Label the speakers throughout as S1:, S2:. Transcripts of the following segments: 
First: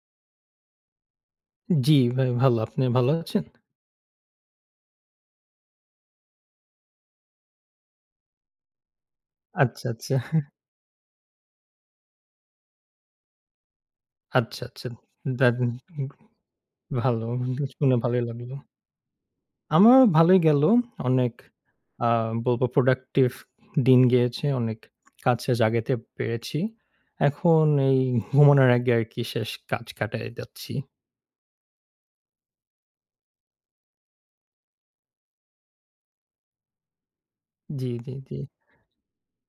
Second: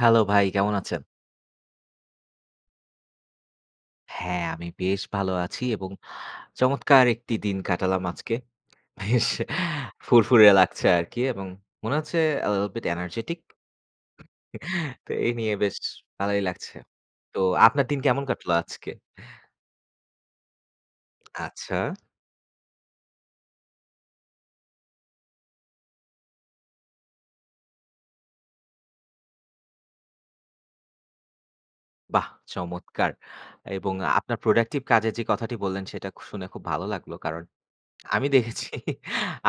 S1: Hello, ভাই কেমন আছেন?
S2: জি, ভাই ভালো। আপনি ভাল আছেন?
S1: হ্যাঁ, আমি বেশ ভালো আছি এবং চমৎকার একটি দিন কাটালাম আজকে। বেশ
S2: আচ্ছা, আচ্ছা।
S1: ফুরফুরে লাগছে আরকি, এবং মনে হচ্ছে আ লিটল বিট এনার্জেটিক।
S2: আচ্ছা, আচ্ছা।
S1: তো এই নিয়ে
S2: দেদ
S1: বেশ
S2: গ
S1: ভালোই লাগছে।
S2: ভালো।
S1: তো
S2: [unintelligible]
S1: আপনার
S2: শুনে
S1: দিন
S2: ভালোই
S1: কেমন কাটলো
S2: লাগলো।
S1: আজকে?
S2: আমার ভালোই গেলো। অনেক
S1: আচ্ছা।
S2: আ বলব প্রোডাক্টিভ দিন গিয়েছে। অনেক কাজ শেষ আগাইতে পেরেছি। এখন এই ঘুমানোর আগে আরকি শেষ কাজ কাটায় যাচ্ছি।
S1: বাহ চমৎকার! এবং আপনার প্রোডাক্টিভ কাজের যে কথাটি বললেন সেটা শুনে খুব ভালো লাগলো। কারন
S2: জি, জি,
S1: আমি
S2: জি।
S1: দেখেছি,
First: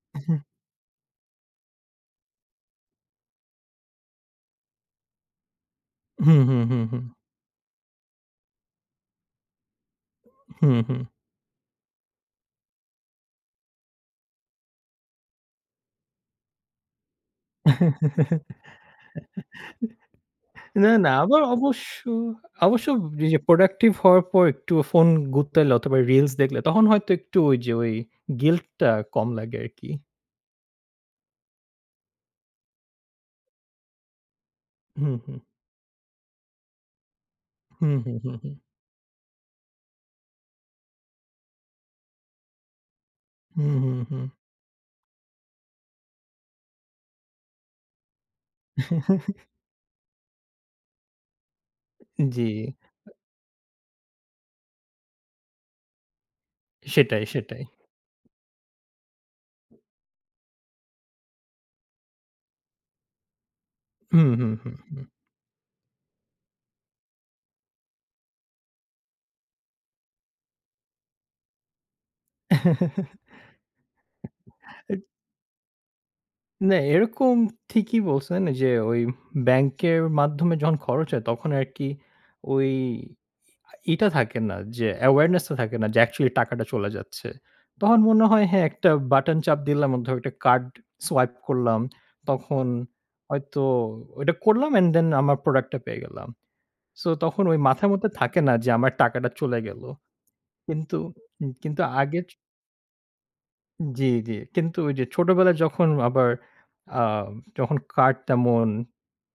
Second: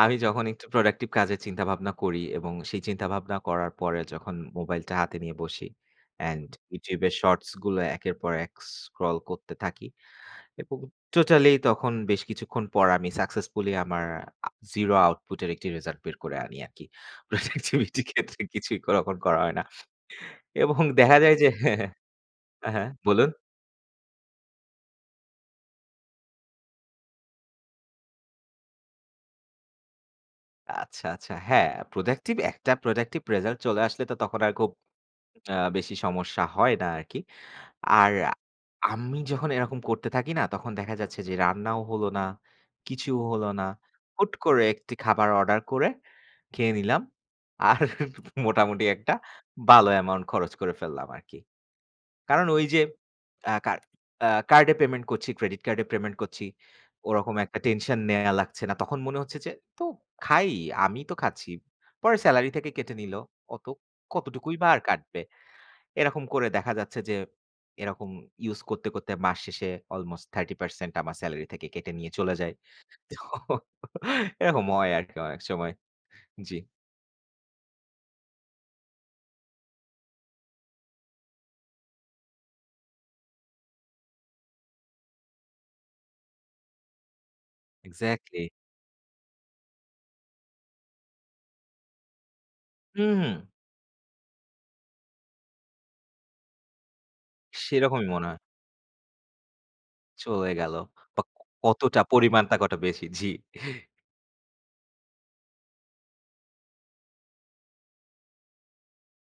S1: আমি
S2: উ হুম।
S1: যখন একটু প্রোডাক্টিভ কাজের চিন্তা-ভাবনা করি এবং সেই চিন্তা-ভাবনা করার পরে যখন মোবাইলটা হাতে নিয়ে বসি।
S2: হুম,
S1: অ্যান্ড
S2: হুম, হুম,
S1: YouTube
S2: হুম।
S1: এর শর্টস গুলো একের পর এক স্ক্রল করতে থাকি এবং
S2: হুম, হুম।
S1: টোটালি তখন বেশ কিছুক্ষণ পর আমি সাকসেসফুলি আমার আ জিরো আউটপুটের একটি রেজাল্ট বের করে আনি আরকি। প্রোডাক্টিভিটি ক্ষেত্রে কিছুই ওরকম করা হয় না। এবং
S2: না, না
S1: দেখা যায়
S2: আমার
S1: যে হ্যাঁ, হ্যাঁ।
S2: অবশ্য
S1: আ
S2: অবশ্য
S1: হ্যাঁ বলুন।
S2: ঐযে প্রোডাক্টিভ হওয়ার পর একটু ফোন গুতাইলে অথবা রিলস দেখলে তখন হয়তো একটু ঐযে ঐ গিল্টটা কম লাগে আরকি।
S1: আচ্ছা, আচ্ছা। হ্যাঁ, productive একটা productive result চলে আসলে তো তখন আর খুব
S2: হুম, হুম।
S1: আ বেশি সমস্যা হয় না আরকি।
S2: হুম,
S1: আর
S2: হুম, হুম, হুম।
S1: আমি যখন এরকম করতে থাকি না, তখন দেখা যাচ্ছে যে রান্নাও হলো না, কিছুও হলো না।
S2: হুম, হুম, হুম।
S1: হুট করে একটি খাবার order করে খেয়ে নিলাম। আর মোটামুটি একটা ভালো amount খরচ করে ফেললাম আরকি। কারণ ওই
S2: জি।
S1: যে আ কা আ card এ payment করছি, credit card এ payment করছি,
S2: সেটাই,
S1: ওরকম একটা
S2: সেটাই।
S1: tension নেয়া লাগছে না। তখন মনে হচ্ছে যে, "তো খাই, আমিই তো খাচ্ছি। পরে salary থেকে কেটে নিলো। কত
S2: হুম, হুম,
S1: কতটুকুই বা
S2: হুম,
S1: আর
S2: হুম।
S1: কাটবে।" এরকম করে দেখা যাচ্ছে যে এরকম use করতে, করতে মাস শেষে almost 30% আমার salary থেকে কেটে নিয়ে চলে যায়। তো এরকম হয় আরকি অনেক সময়। জি।
S2: না, এরকম ঠিকই বলছেন এই যে ওই ব্যাংকের মাধ্যমে যখন খরচ হয় তখন আরকি ওই ই টা থাকে না যে awareness টা থাকে না যে actually টাকাটা চলে যাচ্ছে। তখন মনে হয়
S1: Exactly।
S2: হ্যাঁ, একটা button চাপ দিলাম [unintelligible] একটা card swipe করলাম। তখন
S1: হুম, হুম।
S2: হয়তো ওইটা করলাম and then আমার product টা পেয়ে গেলাম। So, তখন ওই মাথার
S1: সেরকমই
S2: মধ্যে
S1: মনে হয়।
S2: থাকে না যে আমার টাকাটা চলে গেলো।
S1: চলে গেলো
S2: কিন্তু
S1: বা
S2: কিন্তু
S1: কতটা
S2: আগে চ
S1: পরিমাণটা কত বেশি? জি।
S2: জি, জি। কিন্তু ওই যে ছোটবেলায় যখন আবার আ যখন card তেমন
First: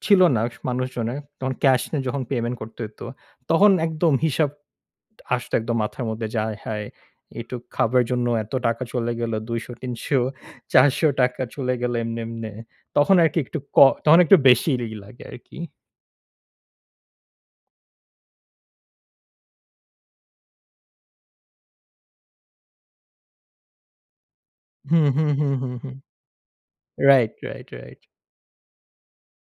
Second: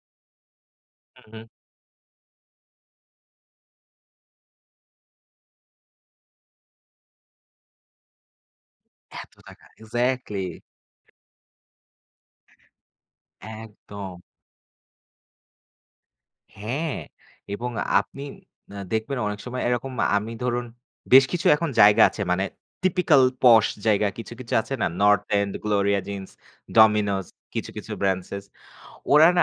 S2: ছিল না স মানুষজনের,
S1: হুম, হুম।
S2: তখন cash এ যখন payment করতে হইতো, তখন একদম হিসাব আসতো একদম মাথার মধ্যে যে, আয়হায় এইটূক খাবার এর জন্য এত টাকা চলে
S1: এত
S2: গেলো ২০০,
S1: টাকা।
S2: ৩০০,
S1: Exactly।
S2: ৳৪০০ চলে গেলো এমনে, এমনে। তখন আরকি একটু ক তখন
S1: একদম।
S2: একটু বেশিই ই লাগে আরকি।
S1: হ্যাঁ, এবং আপনি আ দেখবেন অনেক সময় এরকম আমি ধরুন বেশ কিছু এখন জায়গা আছে মানে typical posh জায়গা কিছু, কিছু আছে না,
S2: হুম,
S1: North
S2: হুম,
S1: End,
S2: হুম, হুম, হুম।
S1: Gloria Jean's, Dominos
S2: right, right,
S1: কিছু, কিছু
S2: রাইট।
S1: branches. ওরা না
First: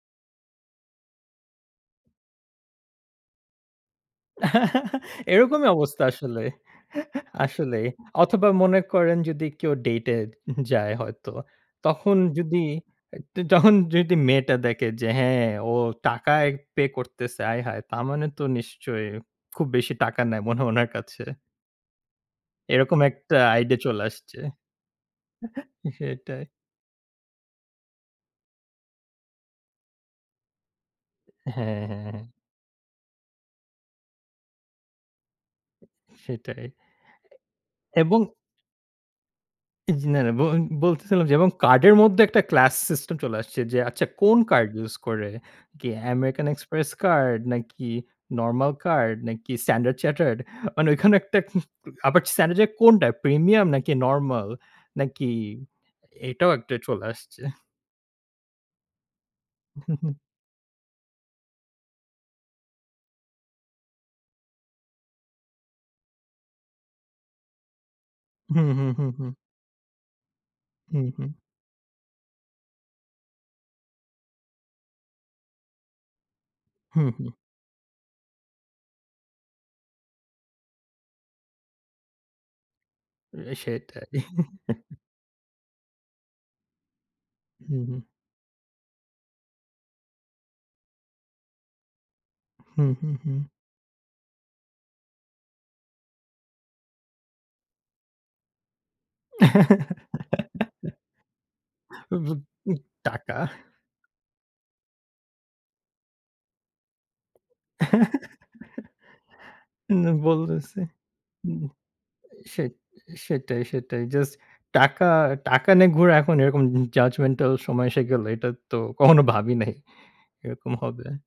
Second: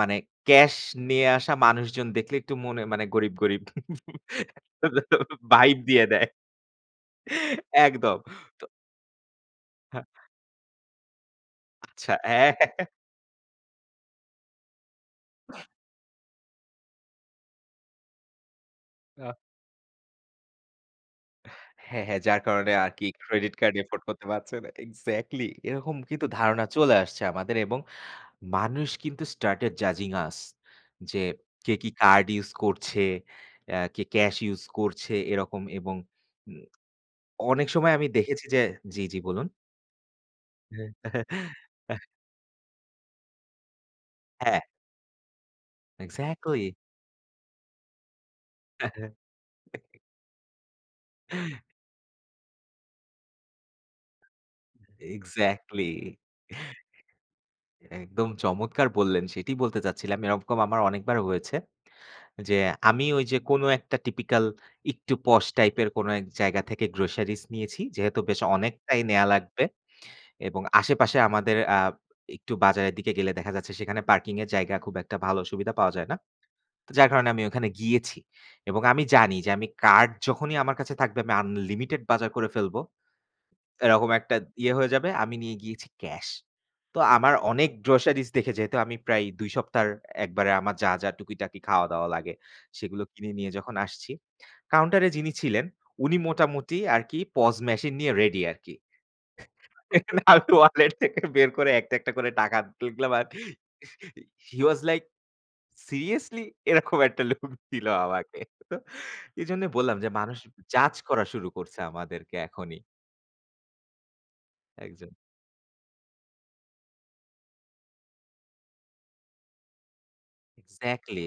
S1: মানে cash নিয়ে আসা মানুষজন দেখলে একটু মনে মানে গরিব, গরিব
S2: এরকমই
S1: vibe
S2: অবস্থা
S1: দিয়ে দেয়।
S2: আসলে। আসলেই।
S1: একদম।
S2: অথবা
S1: তো
S2: মনে করেন যদি কেউ
S1: হ্যাঁ।
S2: date এ যায় হয়তো।
S1: আচ্ছা।
S2: তখন যদি, তখন যদি মেয়েটা দেখে যে হ্যাঁ, ও টাকায় pay করতেছে। আয়! হায়! তার মানে তো নিশ্চয়
S1: আ
S2: খুব বেশি টাকা নেয় মনে হয় উনার কাছে।
S1: হ্যাঁ, হ্যাঁ। যার কারণে
S2: এরকম
S1: আরকি
S2: একটা
S1: credit card
S2: idea চলে
S1: afford করতে
S2: আসছে।
S1: পারছে না। Exactly এরকম কিন্তু
S2: সেটাই।
S1: ধারণা চলে আসছে আমাদের এবং মানুষ কিন্তু started judging us যে
S2: হ্যা,
S1: কে কি
S2: হ্যা, হ্যা।
S1: card use করছে? অ্যা কে cash use করছে? এরকম এবং উম
S2: সেটাই।
S1: অনেক সময় আমি
S2: এবং
S1: দেখেছি যে জি, জি বলুন।
S2: ইজ না, না, বল বলতেছিলাম যে card এর মধ্যে একটা class system চলে আসছে যে আচ্ছা কোন
S1: হ্যাঁ।
S2: card use করে? কি American
S1: Exactly.
S2: Express card নাকি normal card নাকি Standard Chartered মানে ওখানে একটা আবার Standard এর কোনটা premium নাকি normal নাকি
S1: Exactly.
S2: এটাও একটা চলে আসছে।
S1: একদম চমৎকার বললেন সেটাই বলতে চাচ্ছিলাম। এরকম আমার অনেকবার হয়েছে। যে আমি ঐ যে কোন একটা typical একটু posh type এর কোন এক জায়গা থেকে groceries নিয়েছি। যেহেতু বেশ
S2: হুম, হুম,
S1: অনেকটাই
S2: হুম,
S1: নেয়া
S2: হুম।
S1: লাগবে এবং
S2: হুম,
S1: আশেপাশে
S2: হুম।
S1: আমাদের আ একটু বাজারের দিকে গেলে দেখা যাচ্ছে সেখানে parking এর জায়গা খুব একটা ভালো সুবিধা পাওয়া যায় না।
S2: হুম
S1: যার
S2: হুম।
S1: কারণে আমি ওখানে গিয়েছি এবং আমি জানি যে আমি card যখনই আমার কাছে থাকবে আমি unlimited বাজার করে ফেলব।
S2: সেটাই।
S1: এরকম একটা ইয়ে হয়ে যাবে আমি নিয়ে গিয়েছি cash. তো আমার অনেক
S2: হুম, হুম।
S1: groceries দেখে যেহেতু আমি প্রায় ২ সপ্তাহর একবারে আমার যা, যা টুকিটাকি খাওয়া দাওয়া লাগে
S2: হুম,
S1: সেগুলো
S2: হুম,
S1: কিনে
S2: হুম।
S1: নিয়ে যখন আসছি। Counter এ যিনি ছিলেন উনি মোটামুটি আরকি POS machine নিয়ে ready আরকি। আমি wallet থেকে বের করে একটা, একটা করে
S2: বুদ
S1: টাকা
S2: উ
S1: তুললাম আর
S2: টাকা।
S1: he was like seriously এরকম একটা look দিল আমাকে। এজন্য বললাম
S2: উম
S1: যে মানুষ
S2: বলতেছি।
S1: judge করা শুরু
S2: হুম।
S1: করছে আমাদেরকে
S2: সেট
S1: এখনই।
S2: সেটাই, সেটাই। Just টাকা
S1: Exactly.
S2: টাকা নিয়ে ঘোরা এখন এরকম judgmental সময় এসে গেল। এটা তো কখনো ভাবি নাই। এরকম হবে।
S1: Exactly.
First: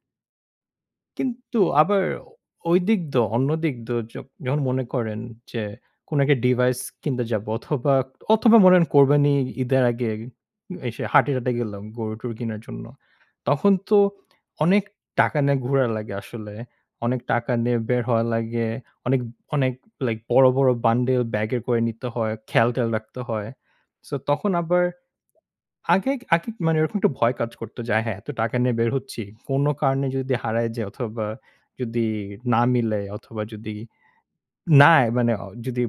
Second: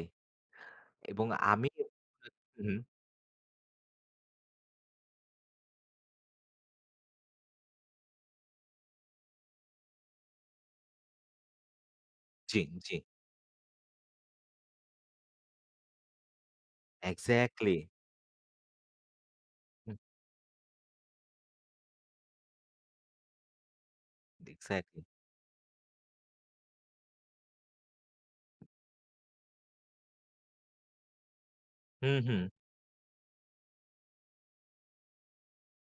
S1: এবং
S2: কিন্তু
S1: আমি
S2: আবার
S1: হুম।
S2: ঐদিক দ অন্য দিক দ য যখন মনে করেন যে কোন একটা device কিনতে যাব অথবা অথবা বলেন কোরবানি ঈদের আগে এসে হাটে-টাটে গেলাম গরু-টরু
S1: জি,
S2: কিনার জন্য।
S1: জি।
S2: তখন তো অনেক টাকা নিয়ে ঘোরা লাগে আসলে। অনেক টাকা নিয়ে
S1: Exactly.
S2: বের হওয়া লাগে। অনেক অনেক
S1: হুম।
S2: like বড়, বড় বান্ডেল ব্যাগের করে নিতে হয়, খেয়াল-টেয়াল রাখতে হয়। So, তখন আবার
S1: Exactly.
S2: আগে আগে মানে ওরকম একটা ভয় কাজ করত যে, "আয় হায়! এত টাকা নিয়ে বের হচ্ছি। কোন কারণে যদি হারায় যায় অথবা যদি
S1: হুম, হুম।
S2: না মিলে অথবা যদি না মানে যদি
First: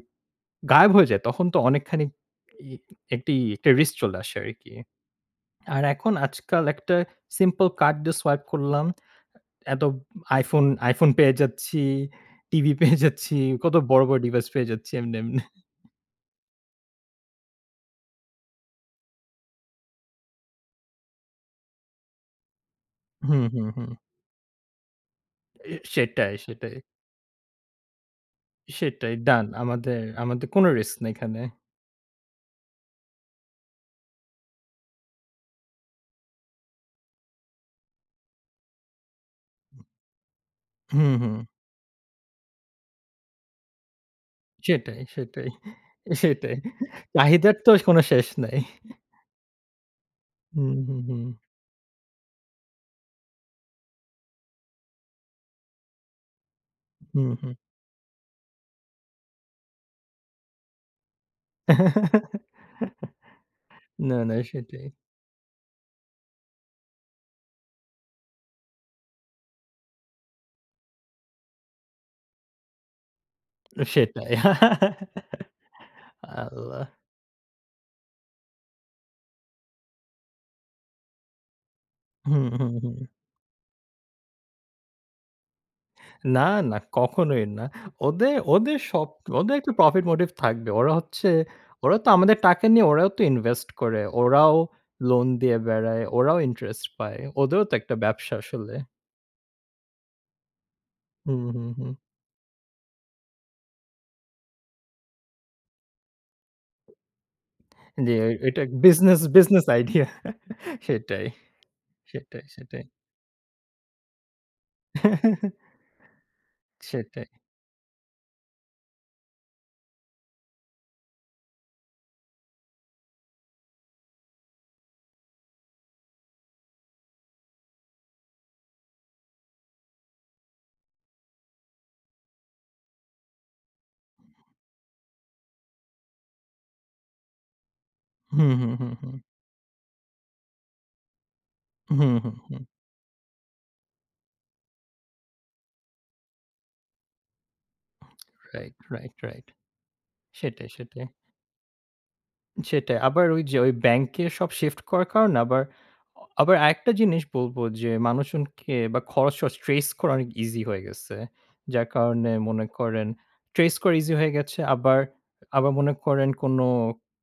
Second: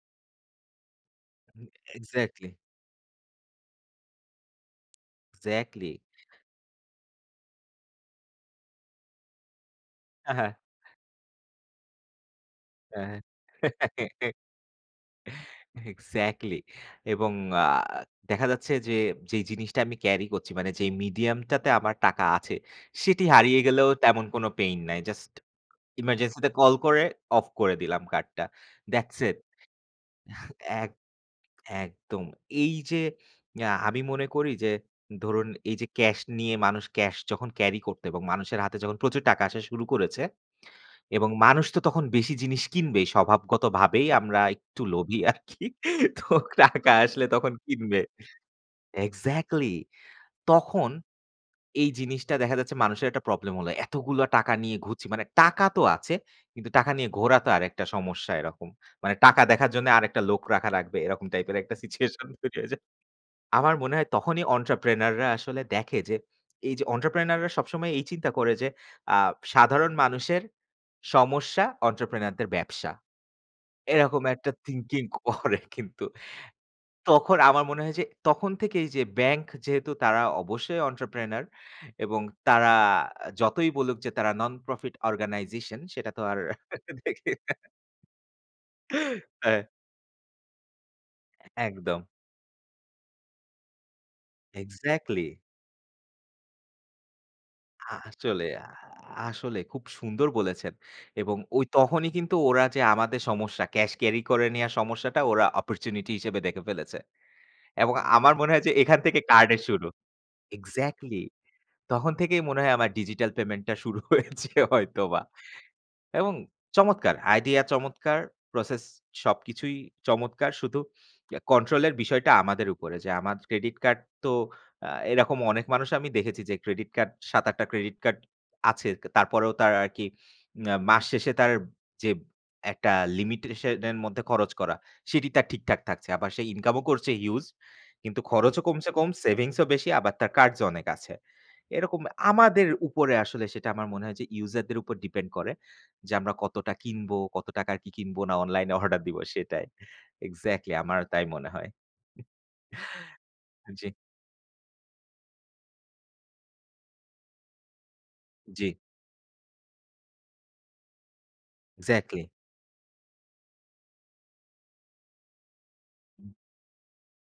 S2: গায়েব হয়ে যায় তখন তো
S1: হুম,
S2: অনেকখানি
S1: Exactly.
S2: ই একটা risk চলে আসে আরকি।" আর
S1: Exactly.
S2: এখন আজকাল একটা simple card দিয়ে swipe করলাম। এত
S1: হ্যাঁ, হ্যাঁ।
S2: iPhone iPhone পেয়ে যাচ্ছি, টিভি পেয়ে
S1: হ্যাঁ,
S2: যাচ্ছি, কত
S1: হ্যাঁ।
S2: বড়, বড় device পেয়ে যাচ্ছি এমনি, এমনি।
S1: Exactly. এবং আ দেখা যাচ্ছে যে যেই জিনিসটা আমি carry করছি মানে যে medium টাতে আমার টাকা আছে। সেটি
S2: হুম,
S1: হারিয়ে
S2: হুম,
S1: গেলেও
S2: হুম।
S1: তেমন কোন pain নাই। Just
S2: এ সেটাই,
S1: emergency তে
S2: সেটাই।
S1: call করে off করে দিলাম card টা।
S2: সেটাই
S1: that's it.
S2: done। আমাদের আমাদের কোন
S1: এক
S2: risk নাই এখানে।
S1: একদম। এই যে আ আমি মনে করি যে ধরুন এই যে cash নিয়ে মানুষ cash যখন carry করত এবং মানুষের হাতে যখন প্রচুর টাকা আসা শুরু করেছে
S2: হুম,
S1: এবং
S2: হুম।
S1: মানুষ তো তখন বেশি জিনিস কিনবে স্বভাবগতভাবেই আমরা একটু
S2: সেটাই,
S1: লোভী
S2: সেটাই,
S1: আরকি। তো
S2: সেটাই।
S1: টাকা আসলে তখন
S2: চাহিদার তো কোন
S1: কিনবে।
S2: শেষ নাই।
S1: Exactly,
S2: হুম,
S1: তখন
S2: হুম, হুম।
S1: এই জিনিসটা দেখা যাচ্ছে মানুষের একটা problem হলো। এতগুলো টাকা নিয়ে ঘুরছি। মানে টাকা তো আছে কিন্তু টাকা নিয়ে
S2: হুম,
S1: ঘোরা তো
S2: হুম।
S1: আরেকটা সমস্যা এরকম। মানে টাকা দেখার জন্য আরেকটা লোক রাখা লাগবে এরকম type এর একটা situation তৈরি হয়ে যায়। আমার মনে হয়
S2: না, না
S1: তখনই
S2: সেটাই।
S1: entrepreneur রা আসলে দেখে যে এই যে entrepreneur রা সবসময় এই চিন্তা করে যে আ সাধারণ মানুষের সমস্যা entrepreneur দের ব্যবসা।
S2: না,
S1: এরকম
S2: সেটাই।
S1: একটা thinking করে কিন্তু।
S2: আল্লাহ।
S1: তখন আমার মনে হয় যে তখন থেকেই যে ব্যাংক যেহেতু তারা অবশ্যই entrepreneur এবং
S2: হুম, হুম,
S1: তারা
S2: হুম।
S1: যতই বলুক যে তারা non profit organization সেটা তো আর
S2: না, না।
S1: দেখি
S2: কখনোই না। ওদের ওদের সব ওদের
S1: হ্যাঁ।
S2: একটা profit motive থাকবে। ওরা হচ্ছে ওরা
S1: একদম
S2: তো আমাদের টাকা নিয়ে ওরাও তো invest করে। ওরাও loan
S1: Exactly.
S2: দিয়ে বেড়ায়, ওরাও interest পায়। ওদেরও তো একটা ব্যবসা
S1: আসলে আ
S2: আসলে।
S1: আসলে খুব সুন্দর বলেছেন। এবং
S2: হুম,
S1: ঐ
S2: হুম, হুম।
S1: তখনই কিন্তু ওরা যে আমাদের সমস্যা cash carry করে নেয়া সমস্যাটা ওরা opportunity হিসেবে দেখে ফেলেছে। এবং
S2: জি, এ
S1: আমার মনে
S2: এটা
S1: হয় যে এখান
S2: business
S1: থেকে কার্ডের
S2: business
S1: শুরু।
S2: idea.
S1: Exactly
S2: সেটাই।
S1: তখন থেকেই
S2: সেটাই,
S1: মনে হয়
S2: সেটাই।
S1: আমার digital payment টা শুরু হয়েছে হয়তো বা। এবং চমৎকার
S2: সেটাই।
S1: idea চমৎকার। Process সবকিছুই চমৎকার। শুধু control এর বিষয়টা আমাদের উপরে। যে আমার Credit card তো আ এরকম অনেক মানুষ আমি দেখেছি যে Credit card ৭-৮ টা Credit card আছে। তারপরেও তার আরকি আ মাস শেষে তার যে একটা limitation এর মধ্যে খরচ করা সেটি তার ঠিকঠাক থাকছে। আবার সে income ও করছে huge কিন্তু
S2: হুম,
S1: খরচও
S2: হুম,
S1: কমছে
S2: হুম,
S1: কম
S2: হুম।
S1: savings ও বেশি আবার তার cards ও অনেক আছে। এরকম
S2: হুম, হুম, হুম।
S1: আমাদের উপরে আসলে সেটা আমার মনে হয় যে user দের উপর depend করে। যে আমরা কতটা কিনবো, কত টাকা কি কিনবো না online
S2: রাইট,
S1: এ order
S2: রাইট,
S1: দিব
S2: রাইট।
S1: সেটাই।
S2: সেটাই,
S1: Exactly আমার
S2: সেটাই।
S1: তাই মনে হয়। উম
S2: সেটাই। আবার ঐ যে ওই
S1: জি।
S2: ব্যাংকে সব shift করার কারণে আবার আ আবার আরেকটা জিনিস বলবো যে
S1: জি।
S2: মানুষজনকে খরচ-টরচ trace করা অনেক easy হয়ে গেছে। যার
S1: Exactly.
S2: কারণে মনে করেন trace করা easy হয়ে গেছে। আবার আবার মনে করেন
S1: হুম।
S2: কোন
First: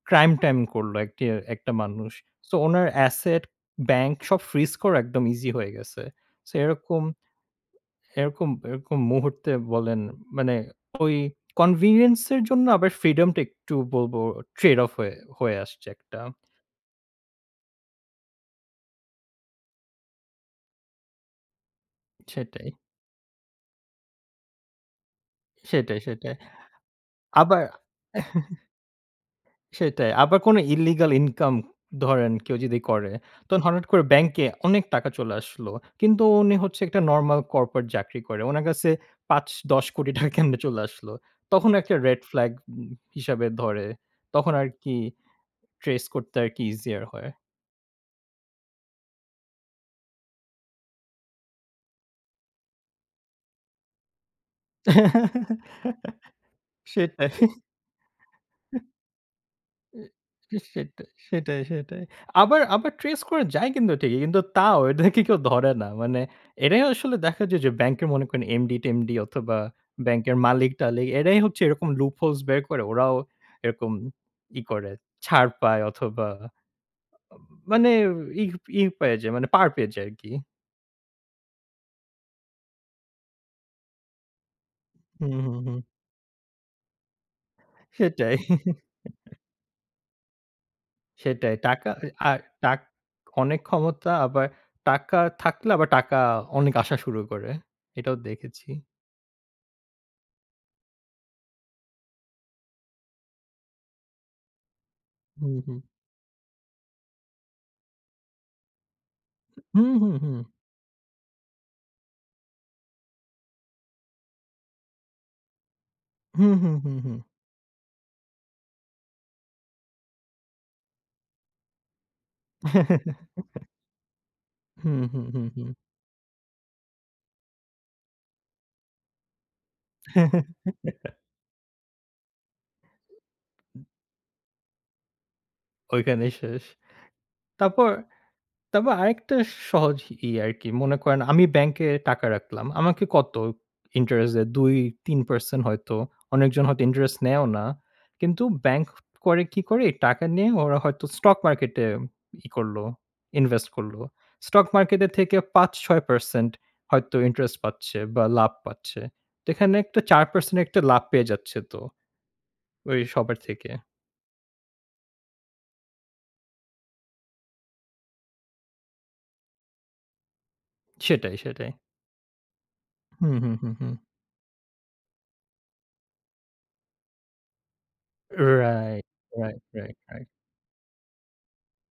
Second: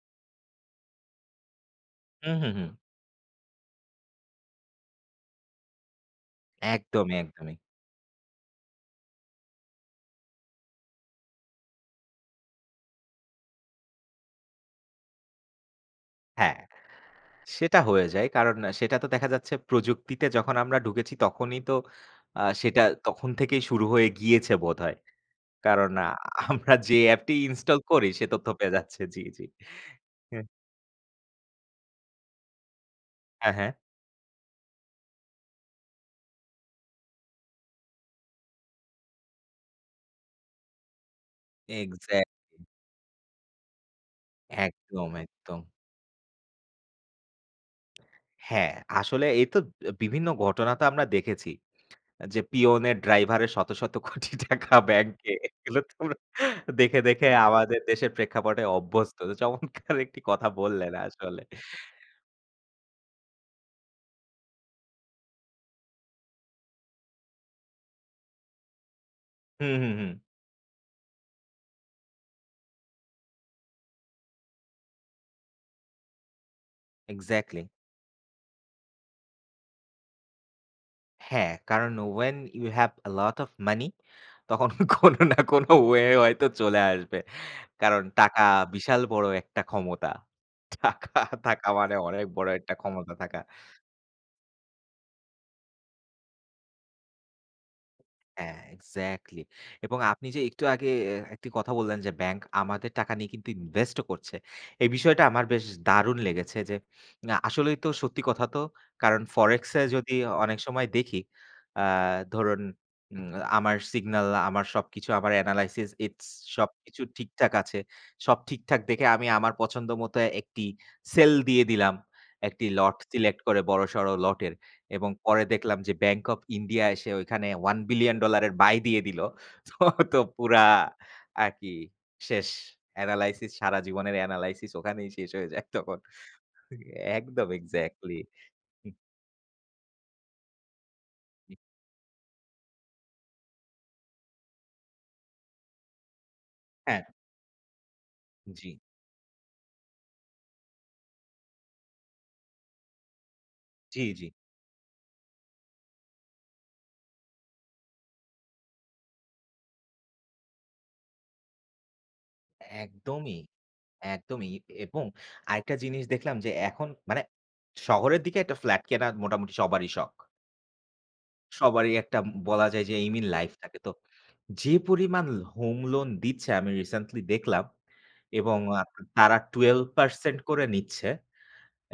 S2: crime time করল একটি একটা মানুষ।
S1: হুম, হুম,
S2: So,
S1: হুম।
S2: ওনার asset ব্যাংক সব freeze করা একদম easy হয়ে গেছে। So, এরকম
S1: একদমই, একদমই।
S2: এরকম এরকম মুহূর্তে বলেন, মানে ওই convenience এর জন্য আবার freedom টা একটু বলবো trade off হয়ে হয়ে আসছে একটা।
S1: হ্যাঁ। সেটা হয়ে যায়। কারণ সেটা তো দেখা যাচ্ছে প্রযুক্তিতে যখন আমরা ঢুকেছি তখনই তো আ
S2: সেটাই।
S1: সেটা তখন থেকেই শুরু হয়ে গিয়েছে বোধহয়। কারণ
S2: সেটাই,
S1: আ
S2: সেটাই
S1: আমরা যে App টি
S2: আবার
S1: install করি সে তথ্য পেয়ে যাচ্ছে। জি, জি।
S2: সেটাই। আবার
S1: হুম।
S2: কোন illegal income ধরেন কেউ যদি করে,
S1: হ্যাঁ,
S2: তখন
S1: হ্যাঁ।
S2: হঠাৎ করে ব্যাংকে অনেক টাকা চলে আসলো। কিন্তু উনি হচ্ছে একটা normal corporate চাকরি করে। উনার কাছে ৳৫, ৳১০ কোটি টাকা কেমনে চলে আসলো। তখন একটা red
S1: Exactly.
S2: flag হিসাবে ধরে। তখন আরকি
S1: একদম, একদম।
S2: trace করতে আরকি easier হয়।
S1: হ্যাঁ, আসলে এইতো অ্যা বিভিন্ন ঘটনা তো আমরা দেখেছি। আ যে পিওনের ড্রাইভারের শত, শত কোটি টাকা ব্যাংকে। এগুলো তো আমরা দেখে, দেখে
S2: সেটাই।
S1: আমাদের দেশের প্রেক্ষাপটে অভ্যস্ত। তো চমৎকার
S2: উম
S1: একটি কথা বললেন
S2: সেটাই,
S1: আসলে।
S2: সেটাই, সেটাই। আবার আবার ট্রেস করা যায় কিন্তু ঠিকই। কিন্তু তাও এদেরকে কেউ ধরে না। মানে এরাই আসলে দেখা যায় যে ব্যাংকে মনে করেন এমডি-টেমডি অথবা
S1: হুম, হুম, হুম।
S2: ব্যাংকের মালিক-টালিক এরাই হচ্ছে এরকম লুপ হোলস বের করে ওরাও এরকম ই করে, ছাড় পায় অথবা আ
S1: এক্সাক্টলি।
S2: মানে ই ই পায়া যায় মানে পার পেয়ে যায় আরকি।
S1: হ্যাঁ, কারণ when you have a lot of money তখন কোনো
S2: হুম,
S1: না
S2: হুম,
S1: কোনো
S2: হুম।
S1: ওয়ে হয়তো চলে আসবে। কারণ
S2: সেটাই।
S1: টাকা বিশাল বড় একটা ক্ষমতা। টাকা
S2: সেটাই।
S1: থাকা
S2: টাকা
S1: মানে
S2: এ
S1: অনেক
S2: আ
S1: বড় একটা
S2: টাক
S1: ক্ষমতা থাকা।
S2: অনেক ক্ষমতা আবার টাকা থাকলে আবার টাকা অনেক আসা শুরু করে। এটাও
S1: হ্যাঁ,
S2: দেখেছি।
S1: এক্সাক্টলি এবং আপনি যে একটু আগে এ একটি কথা বললেন যে ব্যাংক আমাদের টাকা নিয়ে কিন্তু ইনভেস্টও করছে। এই বিষয়টা আমার
S2: হুম,
S1: বেশ
S2: হুম।
S1: দারুণ লেগেছে যে না, আসলেই তো সত্যি কথা তো। কারণ Forex এ
S2: হুম, হুম,
S1: যদি
S2: হুম।
S1: অনেক সময় দেখি আ ধরুন উম আমার সিগনাল আমার সবকিছু আমার এনালাইসিস, ইটস
S2: হুম, হুম, হুম,
S1: সবকিছু
S2: হুম।
S1: ঠিকঠাক আছে। সব ঠিকঠাক দেখে আমি আমার পছন্দ মতো একটি সেল দিয়ে দিলাম। একটি লট সিলেক্ট করে বড়সড় লটের
S2: হুম,
S1: এবং
S2: হুম,
S1: পরে
S2: হুম, হুম।
S1: দেখলাম যে Bank of India এসে ওইখানে $1,00,00,00,000 এর বাই দিয়ে দিল। তো ঐতো পুরা আরকি? শেষ! এনালাইসিস, সারা
S2: হুম।
S1: জীবনের এনালাইসিস ওখানেই শেষ হয়ে যায় তখন।
S2: ঐখানেই শেষ।
S1: একদম
S2: তারপর
S1: এক্সাক্টলি।
S2: তারপর
S1: হুম।
S2: আরেকটা স সহজ ইয়ে আরকি। মনে করেন আমি
S1: হুম।
S2: ব্যাংকে টাকা রাখলাম। আমাকে কত ইন্টারেস্ট দেয় ২-৩% হয়তো। অনেকজন হয়তো
S1: হ্যাঁ।
S2: ইন্টারেস্ট নেয়ও না। কিন্তু
S1: জি।
S2: ব্যাংক করে কি করে? টাকা নিয়ে ওরা হয়তো স্টক মার্কেটে ই করল, ইনভেস্ট করল।
S1: জি, জি।
S2: স্টক মার্কেটের থেকে ৫-৬% হয়তো ইন্টারেস্ট পাচ্ছে বা লাভ পাচ্ছে। তো এখানে একটা ৪% একটা লাভ পেয়ে যাচ্ছে তো। ওই সবার
S1: একদমই,
S2: থেকে।
S1: একদমই। ইক এবং আরেকটা জিনিস দেখলাম যে এখন মানে শহরের দিকে একটা ফ্ল্যাট কেনার মোটামুটি সবারই শখ।
S2: সেটাই, সেটাই।
S1: সবারই একটা উম বলা যায় যে এইম ইন
S2: হুম,
S1: লাইফ
S2: হুম, হুম,
S1: থাকে। তো
S2: হুম।
S1: যে পরিমাণ হোম লোন দিচ্ছে আমি রিসেন্টলি দেখলাম এবং আ তা
S2: রাইট,
S1: তারা
S2: right,
S1: twelve
S2: right, right.
S1: percent করে নিচ্ছে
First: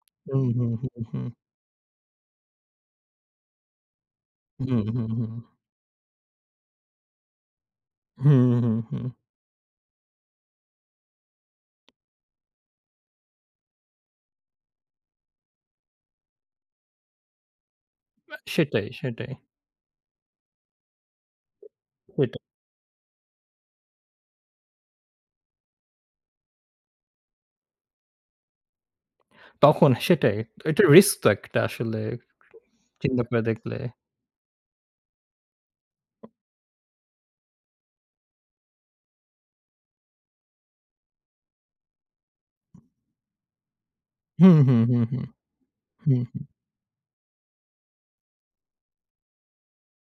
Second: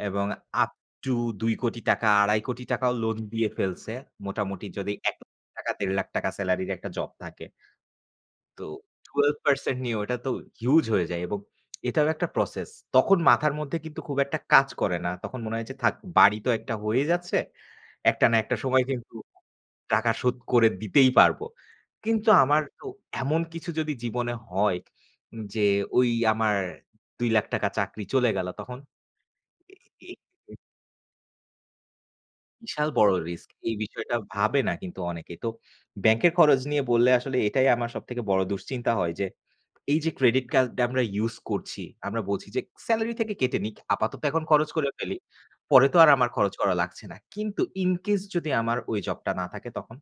S1: এবং
S2: হুম,
S1: আপ
S2: হুম, হুম,
S1: টু
S2: হুম।
S1: ৳২,০০,০০,০০০-৳২,৫০,০০,০০০ ও লোন দিয়ে ফেলছে। মোটামুটি
S2: হুম,
S1: যদি
S2: হুম,
S1: এক
S2: হুম।
S1: লাখ টাকা-দেড় লাখ টাকা সেলারির একটা জব থাকে।
S2: হুম,
S1: তো
S2: হুম, হুম।
S1: 12% নিয়ে ওটা তো হিউজ হয়ে যায় এবং এটারও একটা প্রসেস, তখন মাথার মধ্যে কিন্তু খুব একটা কাজ করে না। তখন মনে হয় যে, "থাক, বাড়ি তো একটা হয়ে যাচ্ছে। একটা
S2: আ
S1: না একটা সময়
S2: সেটাই,
S1: কিন্তু
S2: সেটাই।
S1: টাকা শোধ করে দিতেই পারব।" কিন্তু
S2: সেটা।
S1: আমার তো এমন কিছু যদি জীবনে হয় যে, ঐ আমার ৳২,০০,০০০ চাকরি চলে গেল তখন?
S2: তখন
S1: এ
S2: সেটাই।
S1: এই
S2: এটা রিস্ক তো একটা আসলে।
S1: বিশাল বড়
S2: চিন্তা করে
S1: রিস্ক। এই
S2: দেখলে।
S1: বিষয়টা ভাবে না কিন্তু অনেকে। তো ব্যাংকের খরচ নিয়ে বললে আসলে এটাই আমার সবথেকে বড় দুশ্চিন্তা হয় যে এই যে, ক্রেডিট কার্ড টা আমরা ইউস করছি, আমরা বলছি যে, "সেলারি থেকে কেটে নিক। আপাতত এখন
S2: হু,
S1: খরচ
S2: হু,
S1: করে
S2: হু,
S1: ফেলি।
S2: হু।
S1: পরে তো আর
S2: হু,
S1: আমার
S2: হু।
S1: খরচ করা লাগছে না।" কিন্তু ইন কেস যদি আমার ওই জবটা না থাকে তখন?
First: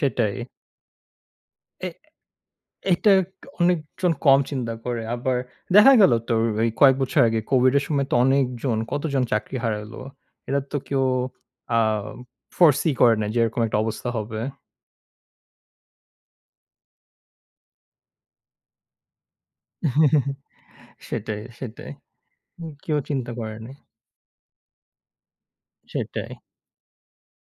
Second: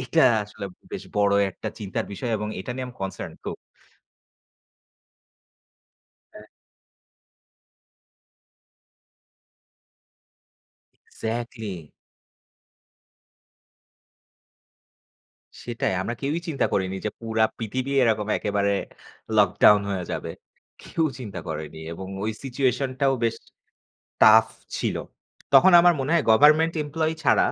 S1: এটা আসলে বেশ বড় একটা
S2: এ
S1: চিন্তার বিষয় এবং এটা নিয়ে আমি
S2: এটা
S1: কনসার্ন
S2: একটু
S1: তো
S2: অনেকজন কম চিন্তা করে। আবার দেখা গেলো তো
S1: হ্যাঁ।
S2: এই কয়েক বছর আগে কোভিডের সময় তো অনেকজন, কতজন চাকরি হারালো। এরা তো কেউ
S1: এক্সাক্টলি।
S2: আ foresee করে নাই যে এরকম একটা অবস্থা হবে।
S1: সেটাই আমরা কেউই চিন্তা করিনি যে পুরা পৃথিবী এরকম একেবারে লকডাউন হয়ে যাবে। কেউ চিন্তা
S2: সেটাই,
S1: করেনি
S2: সেটাই।
S1: এবং ওই
S2: হুম, কেউ
S1: সিচুয়েশনটাও
S2: চিন্তা
S1: বেশ
S2: করেনাই।
S1: tough ছিল। তখন আমার মনে হয়
S2: সেটাই।
S1: গভারমেন্ট এমপ্লয়ি ছাড়া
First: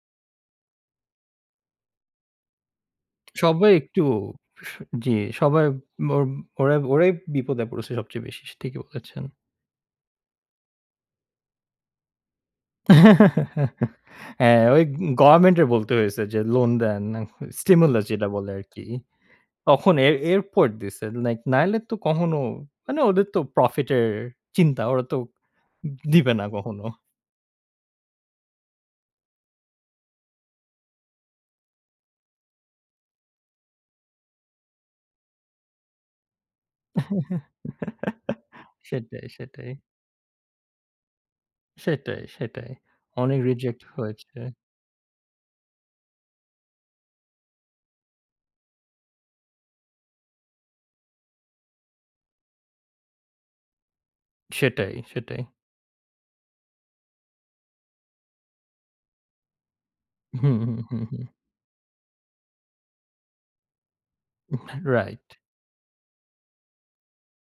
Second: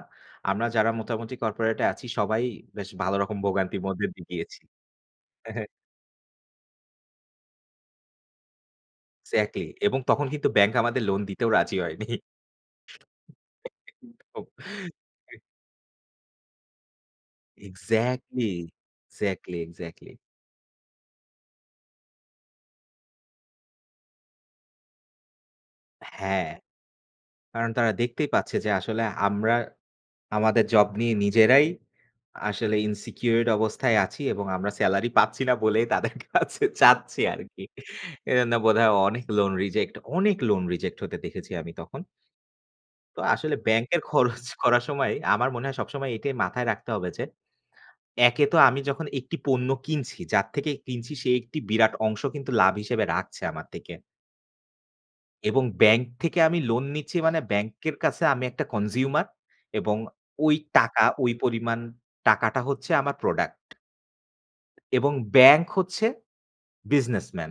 S1: আমরা যারা মোটামুটি কর্পোরেটে আছি সবাই বেশ ভালো রকম
S2: সবাই
S1: ভোগান্তির
S2: একটু
S1: মধ্যে দিয়ে গিয়েছি।
S2: স জি, সবাই ওব ওর ওরাই ওরাই বিপদে পড়েছে সবচেয়ে বেশি। ঠিকই বলেছেন।
S1: এক্সাক্টলি এবং তখন কিন্তু ব্যাংক আমাদের লোন দিতেও রাজি হয়নি।
S2: হ্যাঁ, ওই অগ
S1: [unintelligible]
S2: গভেরমেন্টের বলতে হয়েছে যে লোন দেন, স্টিমুলে যেটা
S1: এক্সাক্টলি,
S2: বলে আরকি।
S1: এক্সাক্টলি,
S2: তখন
S1: এক্সাক্টলি।
S2: এর এরপর দিছে নাই নাইলে তো কখনো মানে ওদের তো প্রফিটের চিন্তা। ওরা তো দ দিবে না
S1: হ্যাঁ।
S2: কখনো।
S1: কারণ তারা দেখতেই পাচ্ছে যে আসলে আমরা আমাদের জব নিয়ে নিজেরাই আসলে insecured অবস্থায় আছি এবং আমরা স্যালারি পাচ্ছি না বলে তাদের কাছে চাচ্ছি আরকি। এজন্য বোধহয়
S2: সেটাই,
S1: অনেক লোন
S2: সেটাই।
S1: রিজেক্ট অনেক লোন রিজেক্ট হতে দেখেছি আমি তখন।
S2: সেটাই, সেটাই,
S1: তো
S2: অনেক
S1: আসলে
S2: রিজেক্ট
S1: ব্যাংকের
S2: হয়েছে।
S1: খরচ করার সময় আমার মনে হয় সবসময় এটাই মাথায় রাখতে হবে যে, একে তো আমি যখন একটি পণ্য কিনছি, যার থেকে কিনছি সে একটি বিরাট অংশ কিন্তু লাভ হিসেবে রাখছে আমার থেকে।
S2: সেটাই, সেটাই।
S1: এবং ব্যাংক থেকে আমি লোন নিচ্ছি মানে, ব্যাংকের কাছে আমি একটা কনসিউমার এবং ঐ
S2: হুম, হুম, হুম,
S1: টাকা
S2: হুম।
S1: ঐ পরিমাণ টাকাটা হচ্ছে আমার প্রোডাক্ট।
S2: উ হ্যাঁ
S1: এবং
S2: রাইট।
S1: ব্যাংক হচ্ছে বিজনেসম্যান।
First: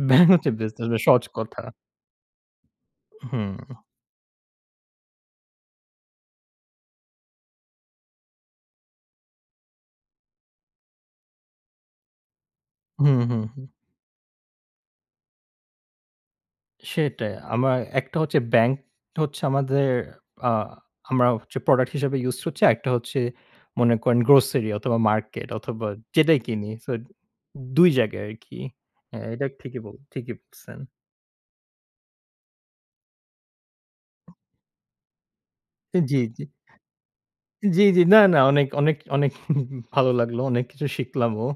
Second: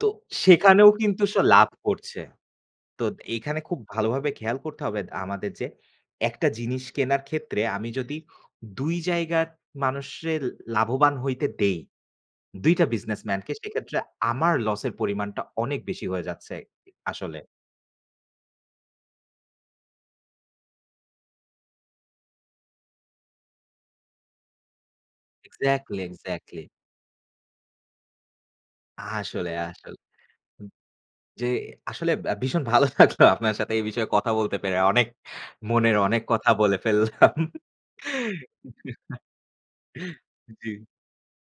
S1: তো
S2: ব্যাংক হচ্ছে বিজনেস
S1: সেখানেও
S2: ভাই।
S1: কিন্তু
S2: সহজ
S1: সে
S2: কথা।
S1: লাভ করছে। তোদ
S2: হুম।
S1: এইখানে খুব ভালোভাবে খেয়াল করতে হবে আমাদের যে একটা জিনিস কেনার ক্ষেত্রে, আমি যদি ২ জায়গার মানুষরে লাভবান হইতে দেই, ২ টা
S2: হুম, হুম,
S1: বিজনেসম্যানকে,
S2: হুম।
S1: সেইক্ষেত্রে আমার লসের পরিমাণটা অনেক বেশি হয়ে যাচ্ছে,
S2: সেটাই।
S1: আসলে।
S2: আমায় একটা হচ্ছে ব্যাংক-টা হচ্ছে আমাদের আ আমরা হচ্ছে প্রোডাক্ট হিসাবে ইউজড হচ্ছি। আরেকটা হচ্ছে মনে করেন গ্রোসারি অথবা মার্কেট অথবা
S1: এক্সাক্টলি,
S2: যেটাই
S1: এক্সাক্টলি।
S2: কিনি। সোদ ২ জায়গায় আরকি। হ্যাঁ, এইটা
S1: আসলে,
S2: ঠিকই
S1: আসলে
S2: বল ঠিকই
S1: হুম।
S2: বলছেন।
S1: জি, আসলে বা ভীষণ ভালো লাগলো আপনার সাথে এই বিষয়ে কথা বলতে পেরে। অনেক মনের
S2: হে জি,
S1: অনেক
S2: জি।
S1: কথা বলে ফেললাম
S2: জি, জি। না, না, অনেক, অনেক, অনেক ভালো লাগলো। অনেক
S1: জি।
S2: কিছু শিখলামও।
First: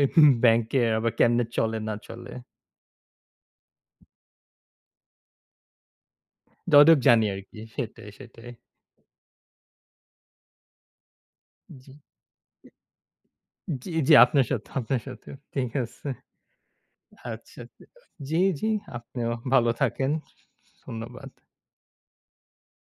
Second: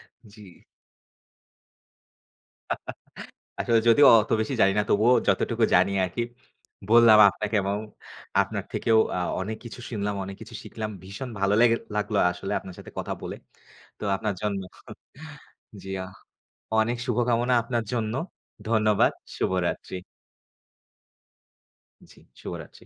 S2: এ
S1: জি।
S2: ব্যাংকে আবার কেমনে চলে না চলে।
S1: আসলে যদিও অত বেশি জানি না তবুও যতটুকু জানি আরকি
S2: যতদূর
S1: বললাম
S2: জানি আর
S1: আপনাকে
S2: কি।
S1: এবং
S2: সেটাই, সেটাই।
S1: আপনার থেকেও আ অনেক কিছু শুনলাম, অনেক কিছু শিখলাম। ভীষণ ভালো লেগে
S2: জি।
S1: লাগলো আসলে আপনার সাথে কথা বলে।
S2: উম জি,
S1: তো
S2: জি
S1: আপনার
S2: আপনার
S1: জন্য
S2: সাথে, আপনার সাথেও। ঠিক
S1: জি, আ
S2: আছে।
S1: অনেক শুভকামনা
S2: আচ্ছা জি।
S1: আপনার জন্য।
S2: জি, জি
S1: ধন্যবাদ।
S2: আপনিও ভালো
S1: শুভরাত্রি।
S2: থাকেন। ধন্যবাদ।
S1: জি, শুভরাত্রি।